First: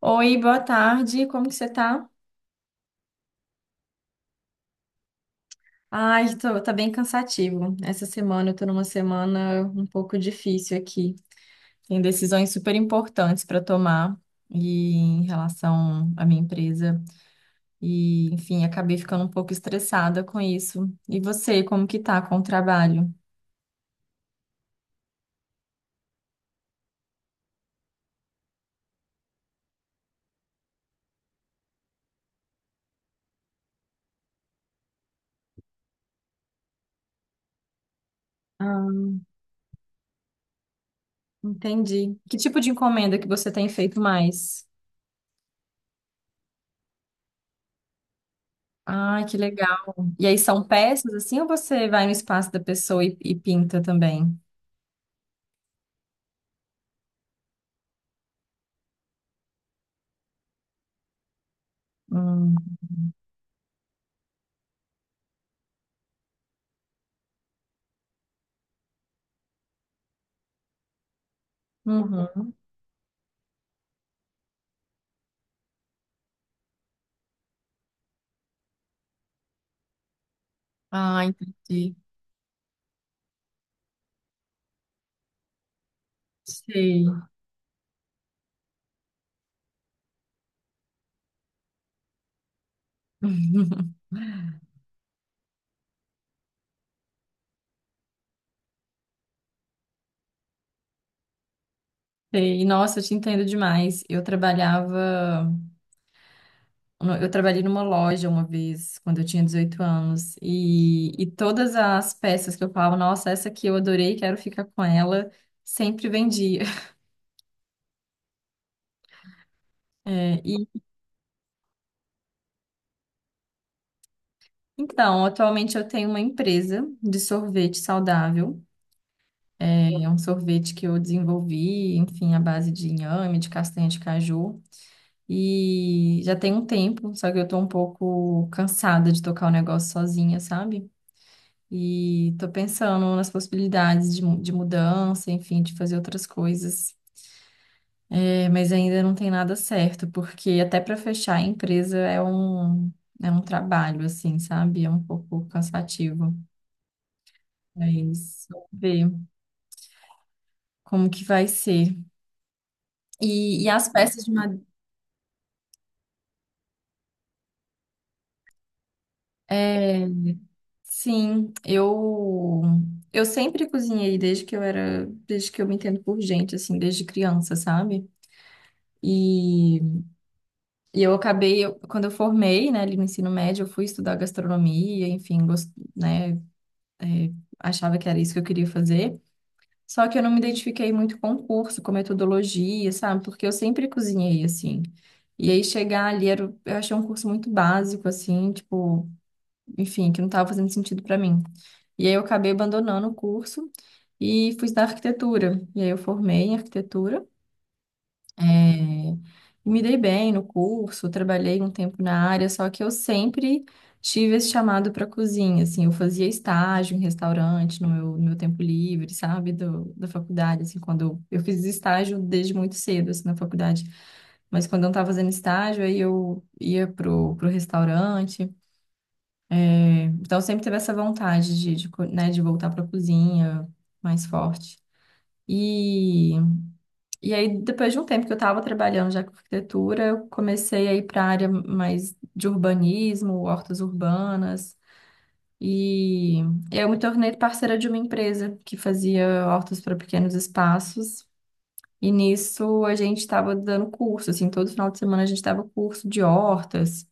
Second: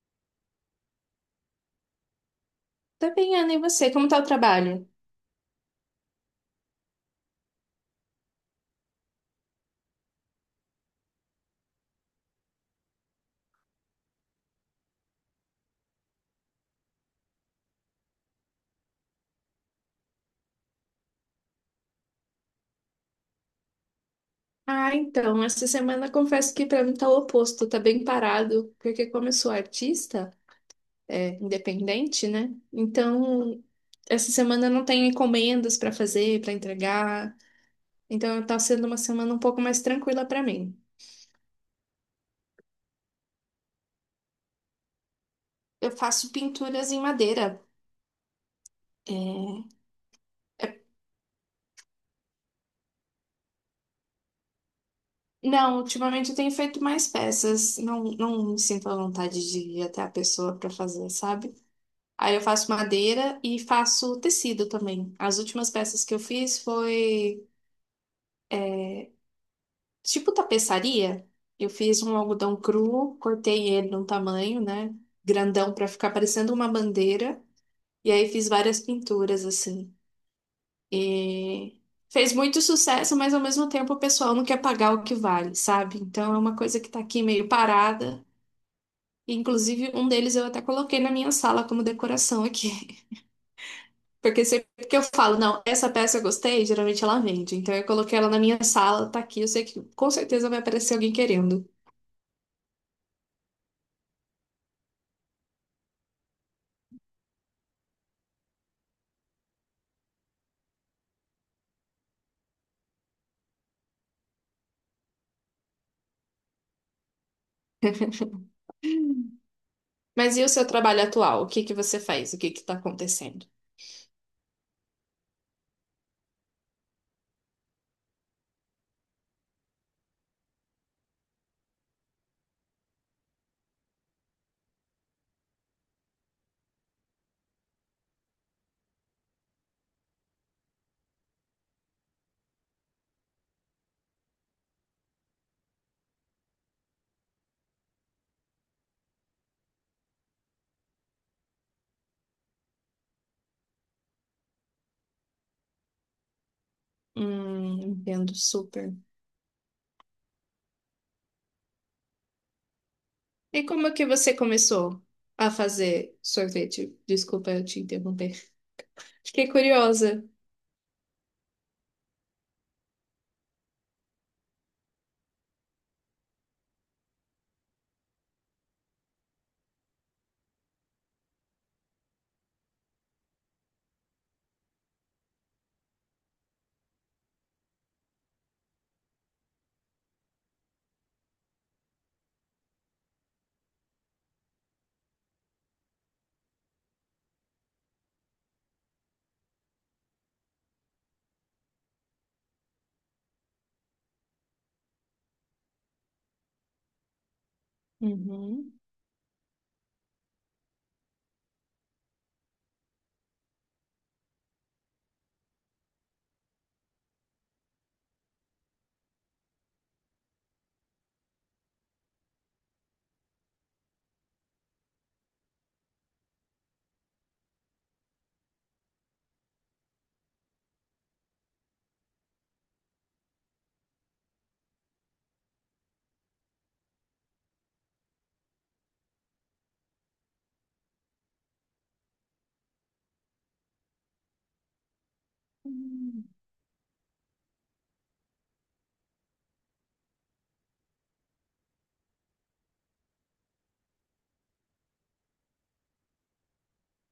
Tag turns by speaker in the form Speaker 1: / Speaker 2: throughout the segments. Speaker 1: Oi, boa tarde, como que você tá?
Speaker 2: Tá bem, Ana, e você? Como tá o trabalho?
Speaker 1: Ai, tô, tá bem cansativo. Essa semana eu tô numa semana um pouco difícil aqui. Tem decisões super importantes para tomar e em relação à minha empresa. Acabei ficando um pouco estressada com isso. E você, como que tá com o trabalho?
Speaker 2: Ah, então, essa semana confesso que pra mim tá o oposto, tá bem parado, porque como eu sou artista, é, independente, né? Então, essa semana eu não tenho encomendas pra fazer, pra entregar, então tá sendo
Speaker 1: Ah,
Speaker 2: uma semana um pouco mais tranquila pra mim.
Speaker 1: entendi. Que tipo de encomenda que você tem feito mais?
Speaker 2: Eu faço pinturas em madeira.
Speaker 1: Ai, que
Speaker 2: É,
Speaker 1: legal. E aí são
Speaker 2: é-
Speaker 1: peças assim ou você vai no espaço da pessoa e pinta também?
Speaker 2: Não, ultimamente eu tenho feito mais peças, não, não me sinto à vontade de ir até a pessoa pra fazer, sabe? Aí eu
Speaker 1: Hum.
Speaker 2: faço madeira e faço tecido também. As últimas peças que eu fiz foi tipo tapeçaria. Eu fiz um
Speaker 1: Uhum.
Speaker 2: algodão cru, cortei ele num tamanho, né? Grandão pra ficar parecendo uma bandeira. E aí fiz várias pinturas assim.
Speaker 1: Ah,
Speaker 2: E
Speaker 1: entendi.
Speaker 2: fez muito sucesso, mas ao mesmo tempo o pessoal não quer pagar o que vale, sabe? Então é uma coisa que tá
Speaker 1: Sei.
Speaker 2: aqui meio parada. Inclusive, um deles eu até coloquei na minha sala como decoração aqui. Porque sempre que eu falo, não, essa peça eu gostei, geralmente ela vende. Então eu coloquei ela na minha sala, tá aqui, eu sei que com certeza vai aparecer alguém querendo.
Speaker 1: Sei. Nossa, eu te entendo demais. Eu trabalhei numa loja uma vez, quando eu tinha 18 anos, e todas as peças que eu falava, nossa, essa aqui eu adorei, quero ficar com ela, sempre vendia.
Speaker 2: Mas
Speaker 1: É,
Speaker 2: e o seu
Speaker 1: e
Speaker 2: trabalho atual? O que que você faz? O que que tá acontecendo?
Speaker 1: então, atualmente eu tenho uma empresa de sorvete saudável. É um sorvete que eu desenvolvi, enfim, à base de inhame, de castanha de caju. E já tem um tempo, só que eu tô um pouco cansada de tocar o negócio sozinha, sabe? E tô pensando nas possibilidades de mudança, enfim, de fazer outras coisas. É, mas ainda não tem nada certo, porque até para fechar a empresa é um trabalho, assim, sabe? É um pouco cansativo.
Speaker 2: Entendo
Speaker 1: Mas vamos
Speaker 2: super.
Speaker 1: ver como que vai ser.
Speaker 2: E
Speaker 1: E
Speaker 2: como
Speaker 1: as
Speaker 2: é que
Speaker 1: peças de
Speaker 2: você
Speaker 1: madeira.
Speaker 2: começou a fazer sorvete? Desculpa eu te interromper. Fiquei curiosa.
Speaker 1: Sim, eu sempre cozinhei desde que eu me entendo por gente, assim, desde criança, sabe? E, Quando eu formei, né, ali no ensino médio, eu fui estudar gastronomia, enfim, gost, né, é, achava que era isso que eu queria fazer. Só que eu não me identifiquei muito com o curso, com metodologia, sabe? Porque eu sempre cozinhei, assim. E aí chegar ali, era, o- Eu achei um curso muito básico, assim, tipo, enfim, que não estava fazendo sentido para mim. E aí eu acabei abandonando o curso e fui estudar arquitetura. E aí eu formei em arquitetura,
Speaker 2: Uhum.
Speaker 1: eh, e me dei bem no curso, trabalhei um tempo na área, só que eu sempre tive esse chamado para cozinha, assim, eu fazia estágio em restaurante no meu tempo livre, sabe, da faculdade, assim, eu fiz estágio desde muito cedo, assim, na faculdade. Mas quando eu não estava fazendo estágio, aí eu ia pro restaurante, então, eu sempre teve essa vontade de voltar para a cozinha mais forte. E, e aí, depois de um tempo que eu estava trabalhando já com arquitetura, eu comecei a ir para a área mais de urbanismo, hortas urbanas. E eu me tornei parceira de uma empresa que fazia hortas para pequenos espaços. E nisso a gente estava dando curso, assim, todo final de semana a gente dava curso de hortas.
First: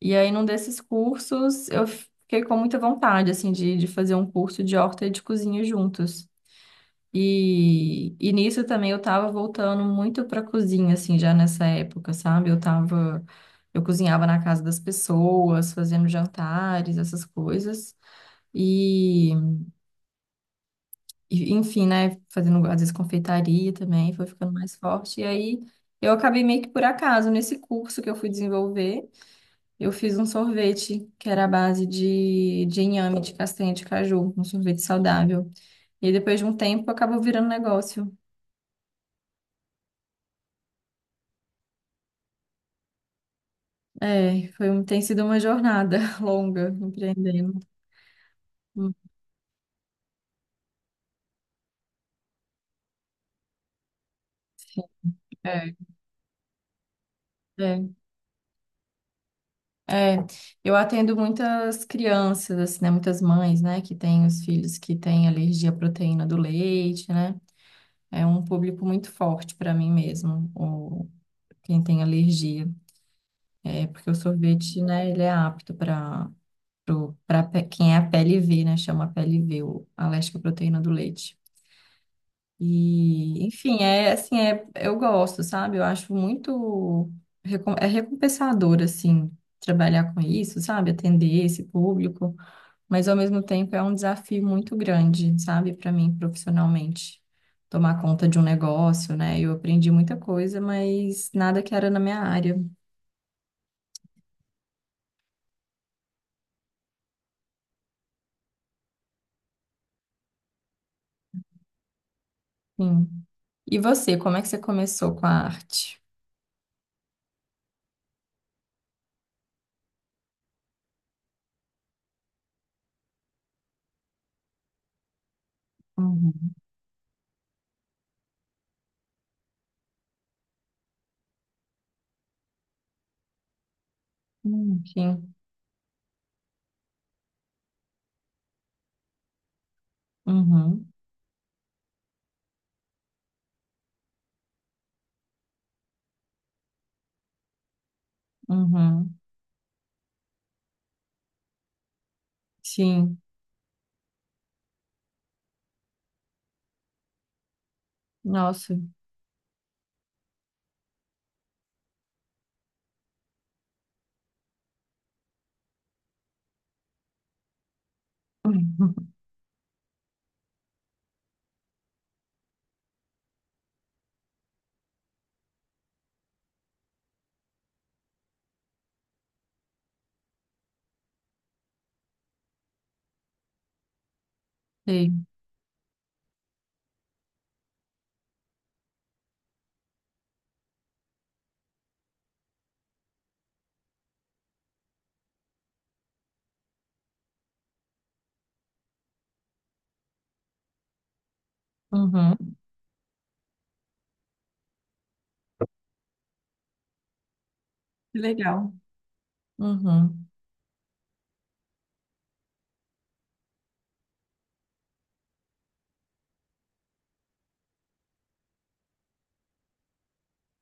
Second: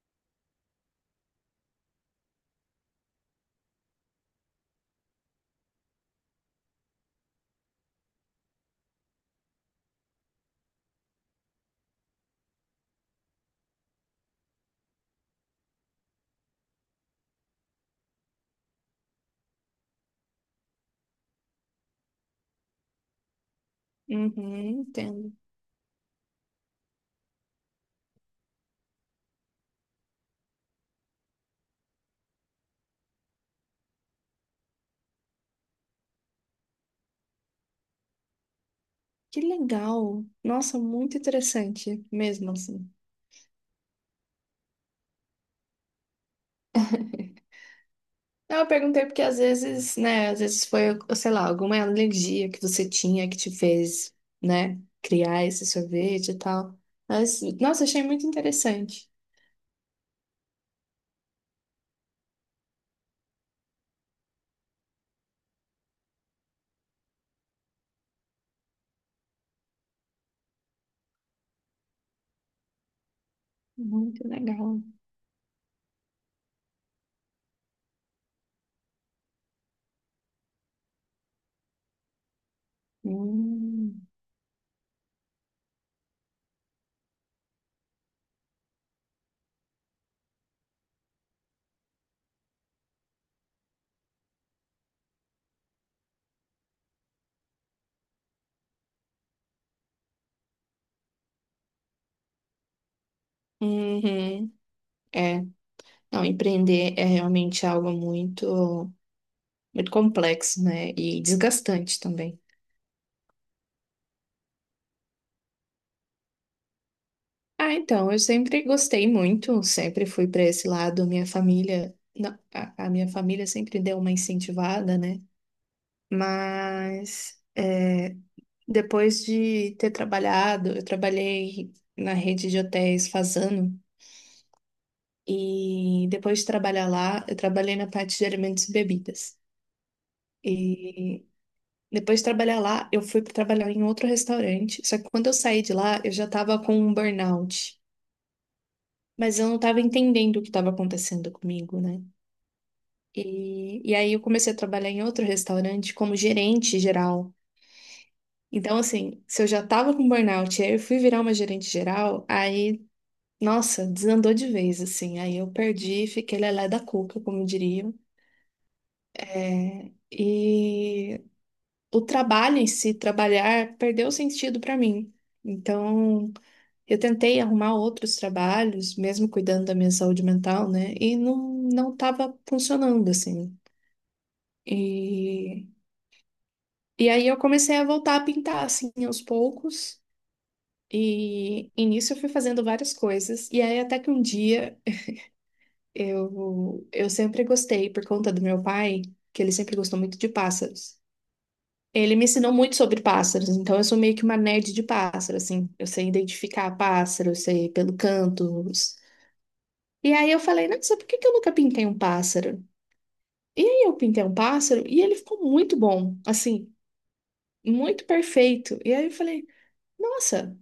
Speaker 1: E aí, num desses cursos, eu fiquei com muita vontade, assim, de fazer um curso de horta e de cozinha juntos. E nisso também eu tava voltando muito pra cozinha, assim, já nessa época, sabe? Eu tava, eu cozinhava na casa das pessoas, fazendo jantares, essas coisas. E, e, enfim, né? Fazendo, às vezes, confeitaria também, foi ficando
Speaker 2: Uhum,
Speaker 1: mais forte. E
Speaker 2: entendo.
Speaker 1: aí, eu acabei meio que por acaso nesse curso que eu fui desenvolver. Eu fiz um sorvete que era à base de inhame, de castanha de caju, um sorvete saudável. E aí, depois de um tempo acabou virando negócio.
Speaker 2: Que legal! Nossa, muito interessante mesmo assim.
Speaker 1: É, foi, um- tem sido uma jornada longa empreendendo.
Speaker 2: Não, eu
Speaker 1: Hum,
Speaker 2: perguntei porque às vezes, né, às vezes foi, sei lá, alguma alergia que você tinha que te fez, né,
Speaker 1: sim.
Speaker 2: criar esse
Speaker 1: É,
Speaker 2: sorvete e tal. Mas, nossa,
Speaker 1: é,
Speaker 2: achei muito interessante.
Speaker 1: é. Eu atendo muitas crianças, assim, né? Muitas mães, né? Que têm os filhos que têm alergia à proteína do leite, né? É um público muito forte para mim mesmo, quem tem alergia. É, porque o
Speaker 2: Muito legal.
Speaker 1: sorvete, né? Ele é apto para quem é a PLV, né? Chama PLV o- a lactoproteína do leite. E, enfim,
Speaker 2: Hum.
Speaker 1: é assim, é, Eu gosto, sabe? Eu acho muito recom- é recompensador, assim, trabalhar com isso, sabe? Atender esse público, mas ao mesmo tempo é um desafio muito grande, sabe, para mim profissionalmente. Tomar conta de um negócio, né? Eu aprendi muita coisa, mas nada que era na minha área.
Speaker 2: Uhum. É, não, empreender é realmente algo muito, muito complexo, né, e desgastante também.
Speaker 1: Sim. E você, como é que você começou com a arte?
Speaker 2: Ah, então, eu sempre gostei muito, sempre fui para esse lado. Minha família, não, a minha família sempre deu uma incentivada, né?
Speaker 1: Uhum.
Speaker 2: Mas é, depois de ter trabalhado, eu trabalhei na rede de hotéis Fazano
Speaker 1: Sim.
Speaker 2: e depois de trabalhar lá, eu trabalhei na parte de alimentos e bebidas.
Speaker 1: Uhum,
Speaker 2: E depois de trabalhar lá, eu fui para trabalhar em outro restaurante. Só que quando eu saí de lá, eu já estava com um burnout.
Speaker 1: uhum,
Speaker 2: Mas eu não estava entendendo o que estava acontecendo comigo, né?
Speaker 1: sim,
Speaker 2: E aí eu comecei a trabalhar em outro restaurante como gerente geral.
Speaker 1: nossa,
Speaker 2: Então, assim, se eu já tava com burnout, e aí eu fui virar uma gerente geral, aí, nossa, desandou de vez, assim. Aí eu perdi, fiquei lelé da cuca, como diriam. É, e o trabalho em si, trabalhar, perdeu sentido para mim. Então, eu tentei arrumar outros trabalhos, mesmo cuidando da minha saúde mental, né? E não estava funcionando assim.
Speaker 1: sei,
Speaker 2: E E aí eu comecei a voltar a pintar assim aos poucos. E nisso eu fui fazendo várias coisas. E aí até que um dia eu sempre gostei, por conta do meu pai, que ele sempre gostou muito de pássaros. Ele me ensinou
Speaker 1: uhum.
Speaker 2: muito sobre pássaros, então eu sou meio que uma nerd de pássaro, assim. Eu sei identificar pássaro, eu sei pelo
Speaker 1: Que
Speaker 2: canto.
Speaker 1: legal.
Speaker 2: E
Speaker 1: Uhum,
Speaker 2: aí eu falei, nossa, por que que eu nunca pintei um pássaro? E aí eu pintei um pássaro e ele ficou muito bom, assim, muito perfeito. E aí eu falei, nossa.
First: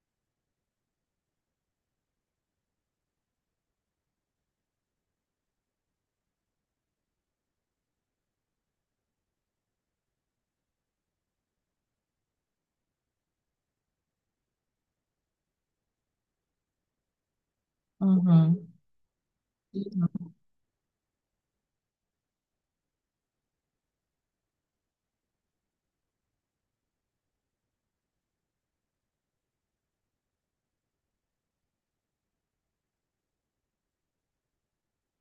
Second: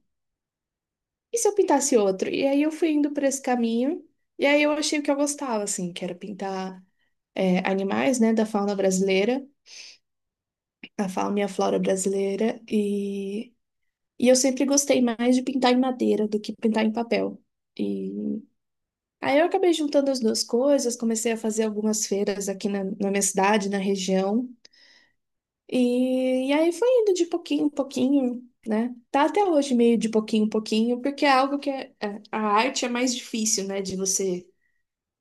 Speaker 2: E se eu pintasse outro? E aí eu fui indo por esse caminho, e aí eu achei o que eu gostava, assim, que era pintar é, animais, né, da fauna brasileira, a fauna e a flora brasileira, e eu sempre gostei mais de pintar em madeira do que pintar em papel. E
Speaker 1: uhum,
Speaker 2: aí eu acabei juntando as duas coisas, comecei a fazer algumas feiras aqui na minha cidade, na região, e aí foi indo de pouquinho em pouquinho. Né? Tá até hoje meio de pouquinho em pouquinho, porque é algo que a arte é mais difícil, né, de você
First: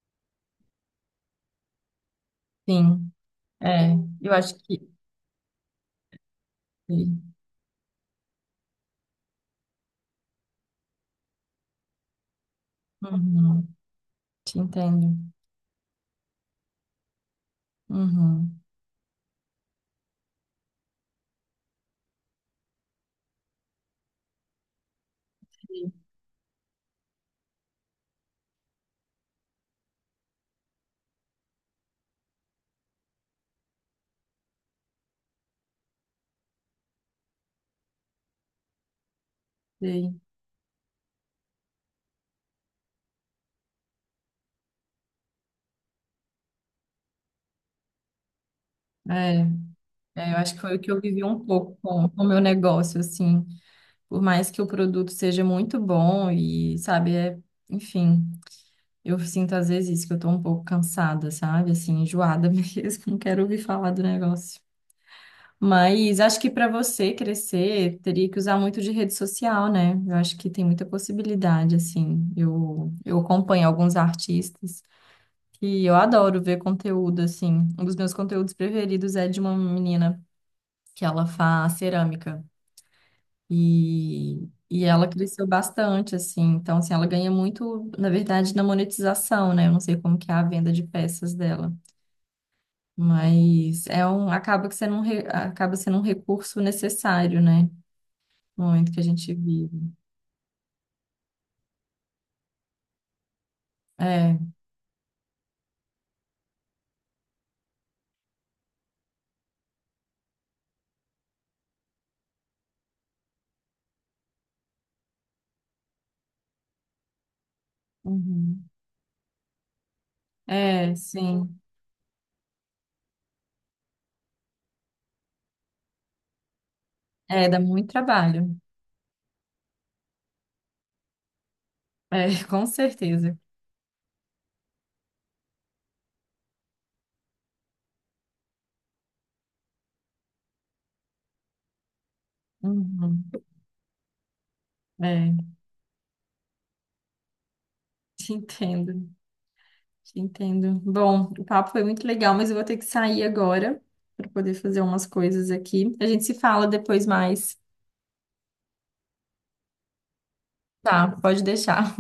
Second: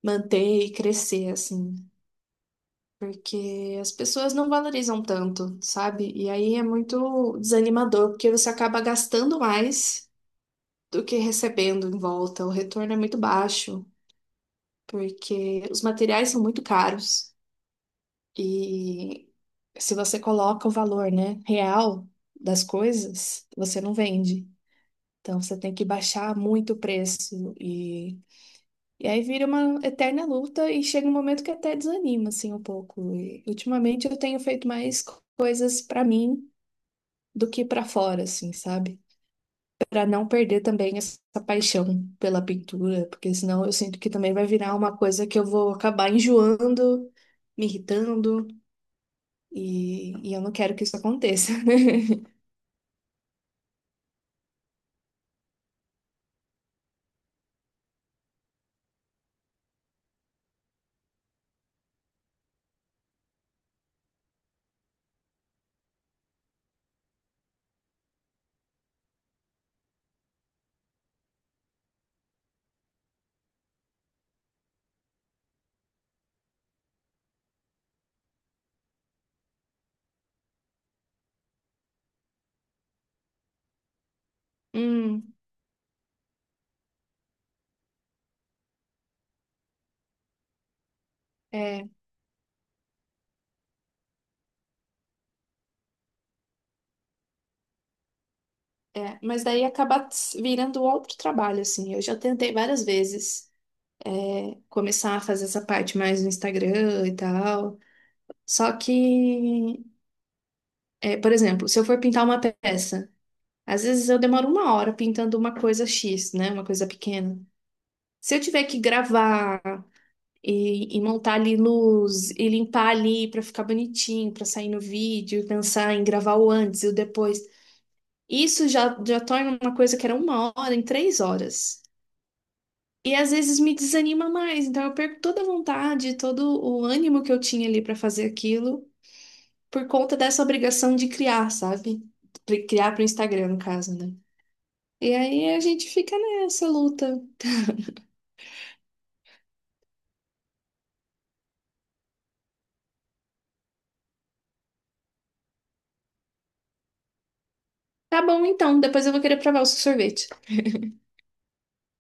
Speaker 2: manter e crescer, assim,
Speaker 1: sim,
Speaker 2: porque as
Speaker 1: é, eu
Speaker 2: pessoas não
Speaker 1: acho que,
Speaker 2: valorizam tanto, sabe? E aí é
Speaker 1: sei.
Speaker 2: muito desanimador, porque você acaba gastando mais do que recebendo em volta. O retorno é muito
Speaker 1: Uhum,
Speaker 2: baixo,
Speaker 1: te entendo,
Speaker 2: porque os materiais são muito caros
Speaker 1: uhum,
Speaker 2: e se você coloca o valor, né, real das coisas, você não vende. Então você tem que
Speaker 1: sei,
Speaker 2: baixar muito o preço. E aí vira uma eterna luta e chega um momento que até desanima, assim, um pouco. E ultimamente eu tenho feito mais coisas pra mim do que pra fora, assim, sabe? Pra
Speaker 1: sei.
Speaker 2: não perder também essa paixão pela pintura, porque senão eu sinto que também vai virar uma coisa que eu vou acabar enjoando, me irritando,
Speaker 1: É,
Speaker 2: e,
Speaker 1: é,
Speaker 2: e
Speaker 1: eu
Speaker 2: eu não
Speaker 1: acho que foi
Speaker 2: quero
Speaker 1: o
Speaker 2: que
Speaker 1: que
Speaker 2: isso
Speaker 1: eu vivi um
Speaker 2: aconteça.
Speaker 1: pouco com o meu negócio, assim, por mais que o produto seja muito bom e, sabe, enfim, eu sinto às vezes isso, que eu tô um pouco cansada, sabe, assim, enjoada mesmo, não quero ouvir falar do negócio. Mas acho que para você crescer, teria que usar muito de rede social, né? Eu acho que tem muita possibilidade, assim. Eu acompanho alguns artistas que eu adoro ver conteúdo, assim. Um dos meus conteúdos preferidos é de uma menina que ela faz cerâmica. E ela
Speaker 2: Hum,
Speaker 1: cresceu bastante, assim. Então, assim, ela ganha muito, na verdade, na monetização, né? Eu não sei como que é a venda de peças dela.
Speaker 2: é,
Speaker 1: Mas é um, acaba que sendo um, re- acaba sendo um recurso necessário, né? Muito que a
Speaker 2: é.
Speaker 1: gente
Speaker 2: Mas daí
Speaker 1: vive.
Speaker 2: acaba virando outro trabalho, assim. Eu já tentei várias vezes.
Speaker 1: É,
Speaker 2: É, começar a fazer essa parte mais no Instagram e tal. Só que, é, por exemplo, se eu for pintar uma peça, às vezes eu demoro 1 hora pintando uma coisa X, né? Uma coisa pequena. Se eu
Speaker 1: uhum.
Speaker 2: tiver que gravar
Speaker 1: É,
Speaker 2: e montar ali
Speaker 1: sim.
Speaker 2: luz e limpar ali pra ficar bonitinho, pra sair no vídeo, e pensar em gravar o antes e o depois,
Speaker 1: É, dá muito trabalho.
Speaker 2: isso já torna uma coisa que era 1 hora em 3 horas.
Speaker 1: É, com
Speaker 2: E às
Speaker 1: certeza.
Speaker 2: vezes me desanima mais, então eu perco toda a vontade, todo o ânimo que eu tinha ali pra fazer aquilo, por conta dessa obrigação de criar, sabe? Criar pro
Speaker 1: Uhum.
Speaker 2: Instagram, no caso, né? E
Speaker 1: É,
Speaker 2: aí a gente fica nessa luta.
Speaker 1: te entendo, te entendo. Bom, o papo foi muito legal, mas eu vou ter que sair agora para poder fazer umas coisas aqui. A gente se fala depois mais.
Speaker 2: Tá bom, então, depois eu vou querer provar o seu sorvete.
Speaker 1: Tá, pode deixar.